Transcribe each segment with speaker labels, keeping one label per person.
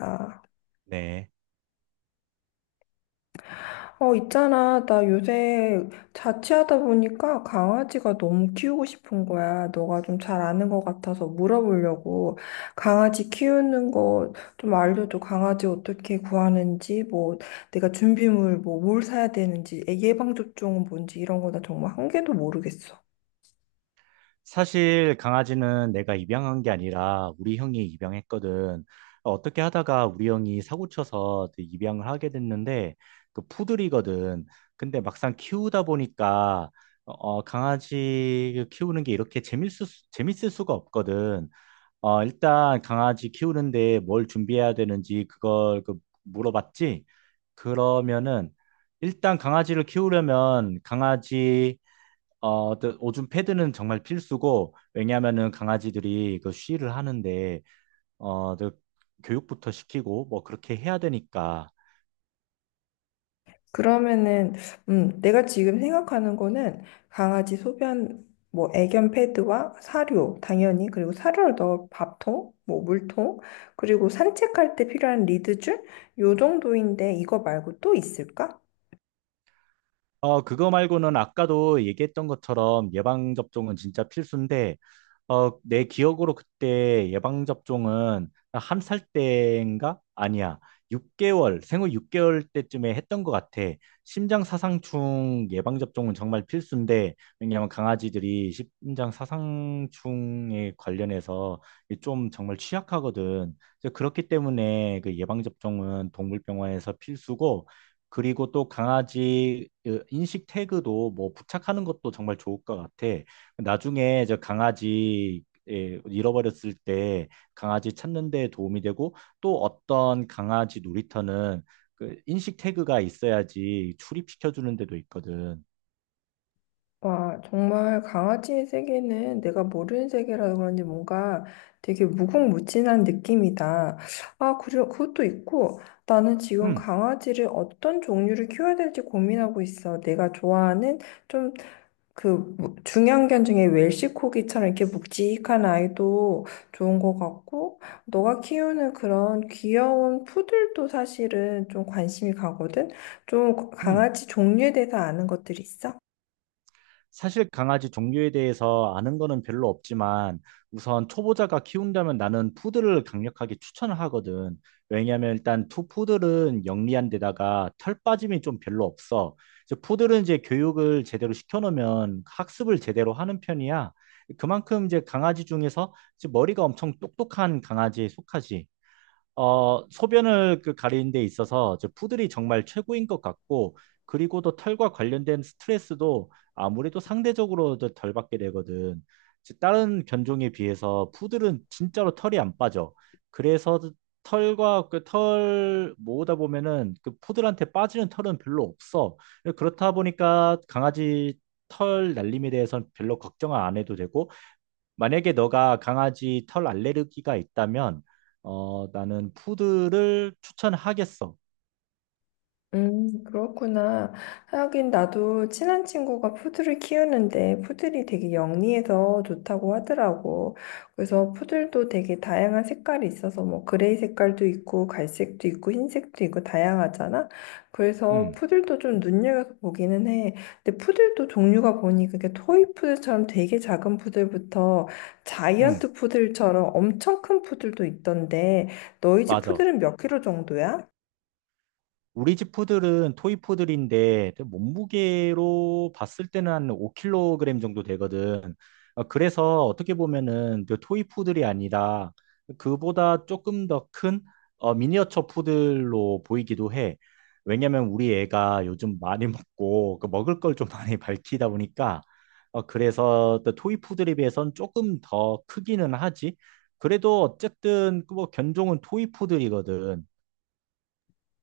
Speaker 1: 아,
Speaker 2: 네.
Speaker 1: 있잖아. 나 요새 자취하다 보니까 강아지가 너무 키우고 싶은 거야. 너가 좀 잘 아는 것 같아서 물어보려고. 강아지 키우는 거 좀 알려줘. 강아지 어떻게 구하는지, 뭐, 내가 준비물, 뭘 사야 되는지, 애기 예방접종은 뭔지 이런 거나 정말 한 개도 모르겠어.
Speaker 2: 사실 강아지는 내가 입양한 게 아니라 우리 형이 입양했거든. 어떻게 하다가 우리 형이 사고 쳐서 그 입양을 하게 됐는데 그 푸들이거든. 근데 막상 키우다 보니까 강아지 키우는 게 재밌을 수가 없거든. 일단 강아지 키우는데 뭘 준비해야 되는지 그걸 물어봤지? 그러면은 일단 강아지를 키우려면 또 오줌 패드는 정말 필수고, 왜냐면은 하 강아지들이 그 쉬를 하는데, 어, 또 교육부터 시키고, 뭐 그렇게 해야 되니까.
Speaker 1: 그러면은 내가 지금 생각하는 거는 강아지 소변 뭐 애견 패드와 사료 당연히 그리고 사료를 넣을 밥통 뭐 물통 그리고 산책할 때 필요한 리드줄 요 정도인데 이거 말고 또 있을까?
Speaker 2: 그거 말고는 아까도 얘기했던 것처럼 예방접종은 진짜 필수인데, 내 기억으로 그때 예방접종은 한 살 때인가? 아니야. 6개월, 생후 6개월 때쯤에 했던 것 같아. 심장사상충 예방접종은 정말 필수인데, 왜냐하면 강아지들이 심장사상충에 관련해서 좀 정말 취약하거든. 그래서 그렇기 때문에 그 예방접종은 동물병원에서 필수고, 그리고 또 강아지 그 인식 태그도 뭐 부착하는 것도 정말 좋을 것 같아. 나중에 저 강아지 예, 잃어버렸을 때 강아지 찾는 데 도움이 되고 또 어떤 강아지 놀이터는 그 인식 태그가 있어야지 출입시켜 주는 데도 있거든.
Speaker 1: 와 정말 강아지의 세계는 내가 모르는 세계라서 그런지 뭔가 되게 무궁무진한 느낌이다. 아, 그리고 그것도 있고 나는 지금
Speaker 2: 음,
Speaker 1: 강아지를 어떤 종류를 키워야 될지 고민하고 있어. 내가 좋아하는 좀 그 중형견 중에 웰시코기처럼 이렇게 묵직한 아이도 좋은 것 같고, 너가 키우는 그런 귀여운 푸들도 사실은 좀 관심이 가거든? 좀
Speaker 2: 음.
Speaker 1: 강아지 종류에 대해서 아는 것들 있어?
Speaker 2: 사실 강아지 종류에 대해서 아는 거는 별로 없지만 우선 초보자가 키운다면 나는 푸들을 강력하게 추천을 하거든. 왜냐하면 일단 투 푸들은 영리한 데다가 털 빠짐이 좀 별로 없어. 이제 푸들은 교육을 제대로 시켜놓으면 학습을 제대로 하는 편이야. 그만큼 이제 강아지 중에서 이제 머리가 엄청 똑똑한 강아지에 속하지. 소변을 그 가리는 데 있어서 저 푸들이 정말 최고인 것 같고, 그리고 또 털과 관련된 스트레스도 아무래도 상대적으로 더덜 받게 되거든. 즉, 다른 견종에 비해서 푸들은 진짜로 털이 안 빠져. 그래서 털과 그 털 모으다 보면은 그 푸들한테 빠지는 털은 별로 없어. 그렇다 보니까 강아지 털 날림에 대해서는 별로 걱정을 안 해도 되고, 만약에 너가 강아지 털 알레르기가 있다면, 나는 푸드를 추천하겠어.
Speaker 1: 그렇구나. 하긴 나도 친한 친구가 푸들을 키우는데 푸들이 되게 영리해서 좋다고 하더라고. 그래서 푸들도 되게 다양한 색깔이 있어서 뭐 그레이 색깔도 있고 갈색도 있고 흰색도 있고 다양하잖아. 그래서
Speaker 2: 응,
Speaker 1: 푸들도 좀 눈여겨서 보기는 해. 근데 푸들도 종류가 보니 그게 토이 푸들처럼 되게 작은 푸들부터
Speaker 2: 응,
Speaker 1: 자이언트 푸들처럼 엄청 큰 푸들도 있던데 너희 집
Speaker 2: 맞아.
Speaker 1: 푸들은 몇 킬로 정도야?
Speaker 2: 우리 집 푸들은 토이 푸들인데 몸무게로 봤을 때는 한 5kg 정도 되거든. 그래서 어떻게 보면은 그 토이 푸들이 아니라 그보다 조금 더 큰 미니어처 푸들로 보이기도 해. 왜냐면 우리 애가 요즘 많이 먹고 그 먹을 걸 좀 많이 밝히다 보니까 그래서 또 토이 푸들에 비해선 조금 더 크기는 하지. 그래도 어쨌든 그뭐 견종은 토이 푸들이거든.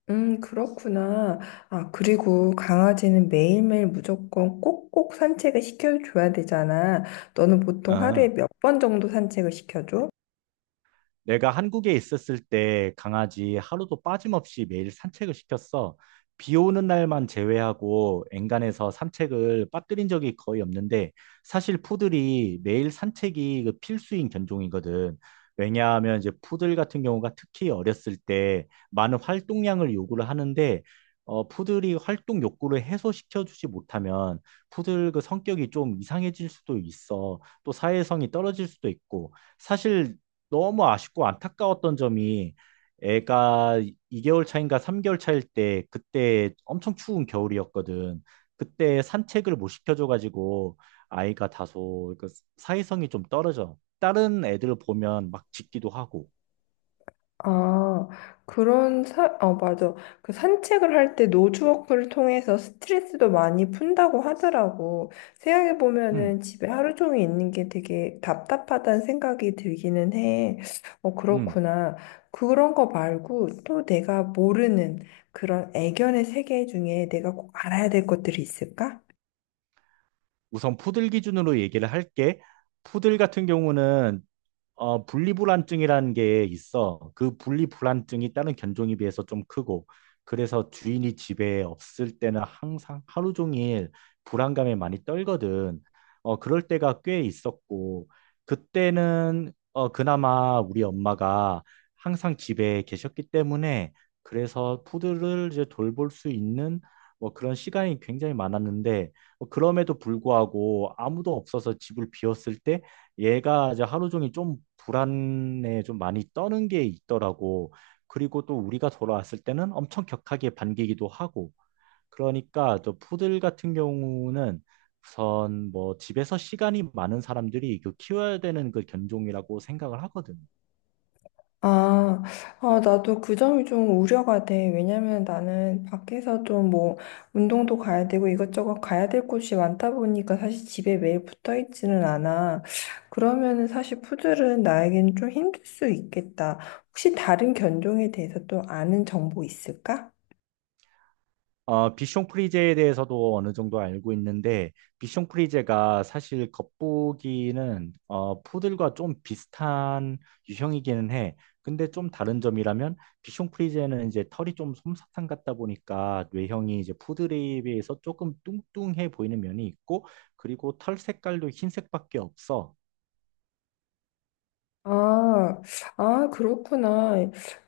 Speaker 1: 그렇구나. 아, 그리고 강아지는 매일매일 무조건 꼭꼭 산책을 시켜줘야 되잖아. 너는 보통 하루에
Speaker 2: 어.
Speaker 1: 몇 번 정도 산책을 시켜줘?
Speaker 2: 내가 한국에 있었을 때 강아지 하루도 빠짐없이 매일 산책을 시켰어. 비 오는 날만 제외하고 엔간해서 산책을 빠뜨린 적이 거의 없는데 사실 푸들이 매일 산책이 그 필수인 견종이거든. 왜냐하면 이제 푸들 같은 경우가 특히 어렸을 때 많은 활동량을 요구를 하는데 푸들이 활동 욕구를 해소시켜주지 못하면 푸들 그 성격이 좀 이상해질 수도 있어. 또 사회성이 떨어질 수도 있고 사실 너무 아쉽고 안타까웠던 점이 애가 2개월 차인가 3개월 차일 때 그때 엄청 추운 겨울이었거든. 그때 산책을 못 시켜줘가지고 아이가 다소 그 사회성이 좀 떨어져. 다른 애들 보면 막 짖기도 하고.
Speaker 1: 아, 맞아. 그 산책을 할 때 노즈워크를 통해서 스트레스도 많이 푼다고 하더라고. 생각해보면은
Speaker 2: 음,
Speaker 1: 집에 하루 종일 있는 게 되게 답답하다는 생각이 들기는 해. 어,
Speaker 2: 음.
Speaker 1: 그렇구나. 그런 거 말고 또 내가 모르는 그런 애견의 세계 중에 내가 꼭 알아야 될 것들이 있을까?
Speaker 2: 우선 푸들 기준으로 얘기를 할게. 푸들 같은 경우는 분리불안증이라는 게 있어. 그 분리불안증이 다른 견종에 비해서 좀 크고, 그래서 주인이 집에 없을 때는 항상 하루 종일 불안감에 많이 떨거든. 그럴 때가 꽤 있었고, 그때는 그나마 우리 엄마가 항상 집에 계셨기 때문에, 그래서 푸드를 이제 돌볼 수 있는 뭐 그런 시간이 굉장히 많았는데, 그럼에도 불구하고 아무도 없어서 집을 비웠을 때, 얘가 이제 하루 종일 좀 불안에 좀 많이 떠는 게 있더라고. 그리고 또 우리가 돌아왔을 때는 엄청 격하게 반기기도 하고. 그러니까 저 푸들 같은 경우는 우선 뭐 집에서 시간이 많은 사람들이 그 키워야 되는 그 견종이라고 생각을 하거든.
Speaker 1: 아, 나도 그 점이 좀 우려가 돼. 왜냐면 나는 밖에서 좀 뭐 운동도 가야 되고 이것저것 가야 될 곳이 많다 보니까 사실 집에 매일 붙어 있지는 않아. 그러면은 사실 푸들은 나에겐 좀 힘들 수 있겠다. 혹시 다른 견종에 대해서 또 아는 정보 있을까?
Speaker 2: 비숑 프리제에 대해서도 어느 정도 알고 있는데, 비숑 프리제가 사실 겉보기는 푸들과 좀 비슷한 유형이기는 해. 근데 좀 다른 점이라면, 비숑 프리제는 이제 털이 좀 솜사탕 같다 보니까 뇌형이 이제 푸들에 비해서 조금 뚱뚱해 보이는 면이 있고, 그리고 털 색깔도 흰색밖에 없어.
Speaker 1: 아, 그렇구나.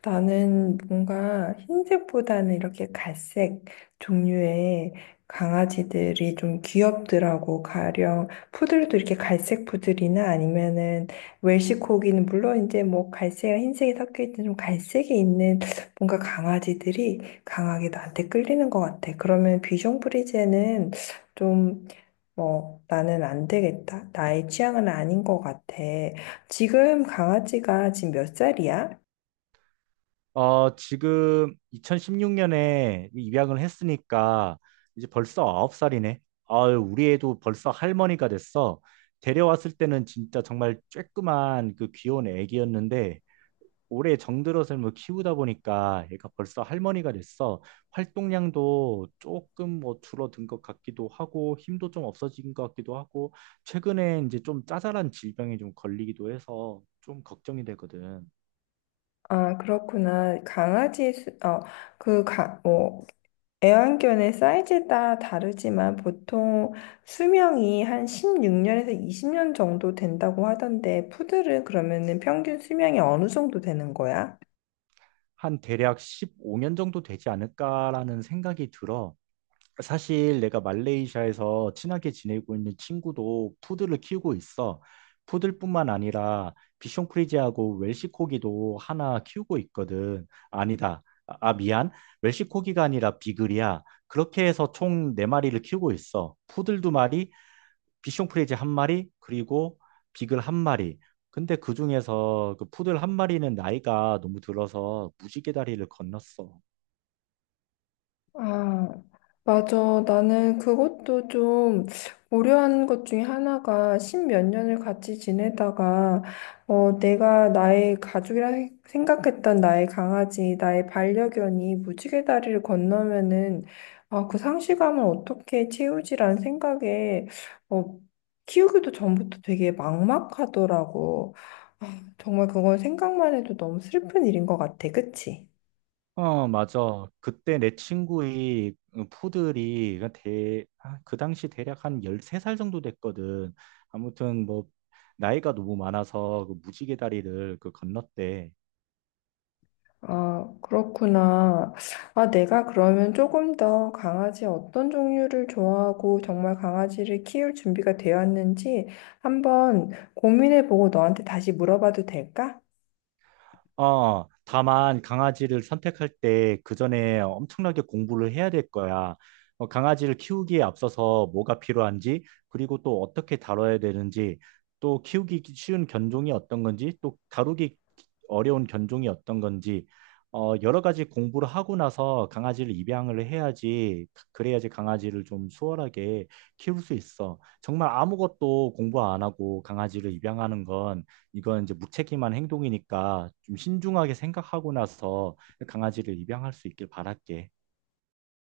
Speaker 1: 나는 뭔가 흰색보다는 이렇게 갈색 종류의 강아지들이 좀 귀엽더라고. 가령 푸들도 이렇게 갈색 푸들이나 아니면은 웰시코기는 물론 이제 뭐 갈색이랑 흰색이 섞여 있는 좀 갈색이 있는 뭔가 강아지들이 강하게 나한테 끌리는 것 같아. 그러면 비숑 프리제는 좀 뭐, 나는 안 되겠다. 나의 취향은 아닌 것 같아. 지금 강아지가 지금 몇 살이야?
Speaker 2: 지금 2016년에 입양을 했으니까 이제 벌써 9살이네. 아유, 우리 애도 벌써 할머니가 됐어. 데려왔을 때는 진짜 정말 쬐끄만 그 귀여운 애기였는데 올해 정들어서 뭐 키우다 보니까 얘가 벌써 할머니가 됐어. 활동량도 조금 뭐 줄어든 것 같기도 하고 힘도 좀 없어진 것 같기도 하고 최근에 이제 좀 짜잘한 질병에 좀 걸리기도 해서 좀 걱정이 되거든.
Speaker 1: 아, 그렇구나. 강아지, 수, 어, 그, 가, 뭐, 애완견의 사이즈에 따라 다르지만 보통 수명이 한 16년에서 20년 정도 된다고 하던데, 푸들은 그러면은 평균 수명이 어느 정도 되는 거야?
Speaker 2: 한 대략 15년 정도 되지 않을까라는 생각이 들어. 사실 내가 말레이시아에서 친하게 지내고 있는 친구도 푸드를 키우고 있어. 푸들뿐만 아니라 비숑크리지하고 웰시코기도 하나 키우고 있거든. 아니다. 미안. 웰시코기가 아니라 비글이야. 그렇게 해서 총 네마리를 키우고 있어. 푸들 두마리 비숑 프리즈 한 마리, 그리고 비글 한 마리. 근데 그 중에서 그 푸들 한 마리는 나이가 너무 들어서 무지개 다리를 건넜어.
Speaker 1: 아, 맞아. 나는 그것도 좀 고려한 것 중에 하나가 십몇 년을 같이 지내다가 내가 나의 가족이라 생각했던 나의 강아지, 나의 반려견이 무지개 다리를 건너면은 아, 그 상실감을 어떻게 채우지라는 생각에 어, 키우기도 전부터 되게 막막하더라고. 아, 정말 그건 생각만 해도 너무 슬픈 일인 것 같아. 그치?
Speaker 2: 맞아. 그때 내 친구의 그 푸들이 그 당시 대략 한 13살 정도 됐거든. 아무튼 뭐 나이가 너무 많아서 그 무지개 다리를 그 건넜대.
Speaker 1: 아, 그렇구나. 아, 내가 그러면 조금 더 강아지 어떤 종류를 좋아하고 정말 강아지를 키울 준비가 되었는지 한번 고민해보고 너한테 다시 물어봐도 될까?
Speaker 2: 다만 강아지를 선택할 때 그 전에 엄청나게 공부를 해야 될 거야. 강아지를 키우기에 앞서서 뭐가 필요한지, 그리고 또 어떻게 다뤄야 되는지, 또 키우기 쉬운 견종이 어떤 건지, 또 다루기 어려운 견종이 어떤 건지, 여러 가지 공부를 하고 나서 강아지를 입양을 해야지, 그래야지 강아지를 좀 수월하게 키울 수 있어. 정말 아무것도 공부 안 하고 강아지를 입양하는 건 이건 이제 무책임한 행동이니까 좀 신중하게 생각하고 나서 강아지를 입양할 수 있길 바랄게.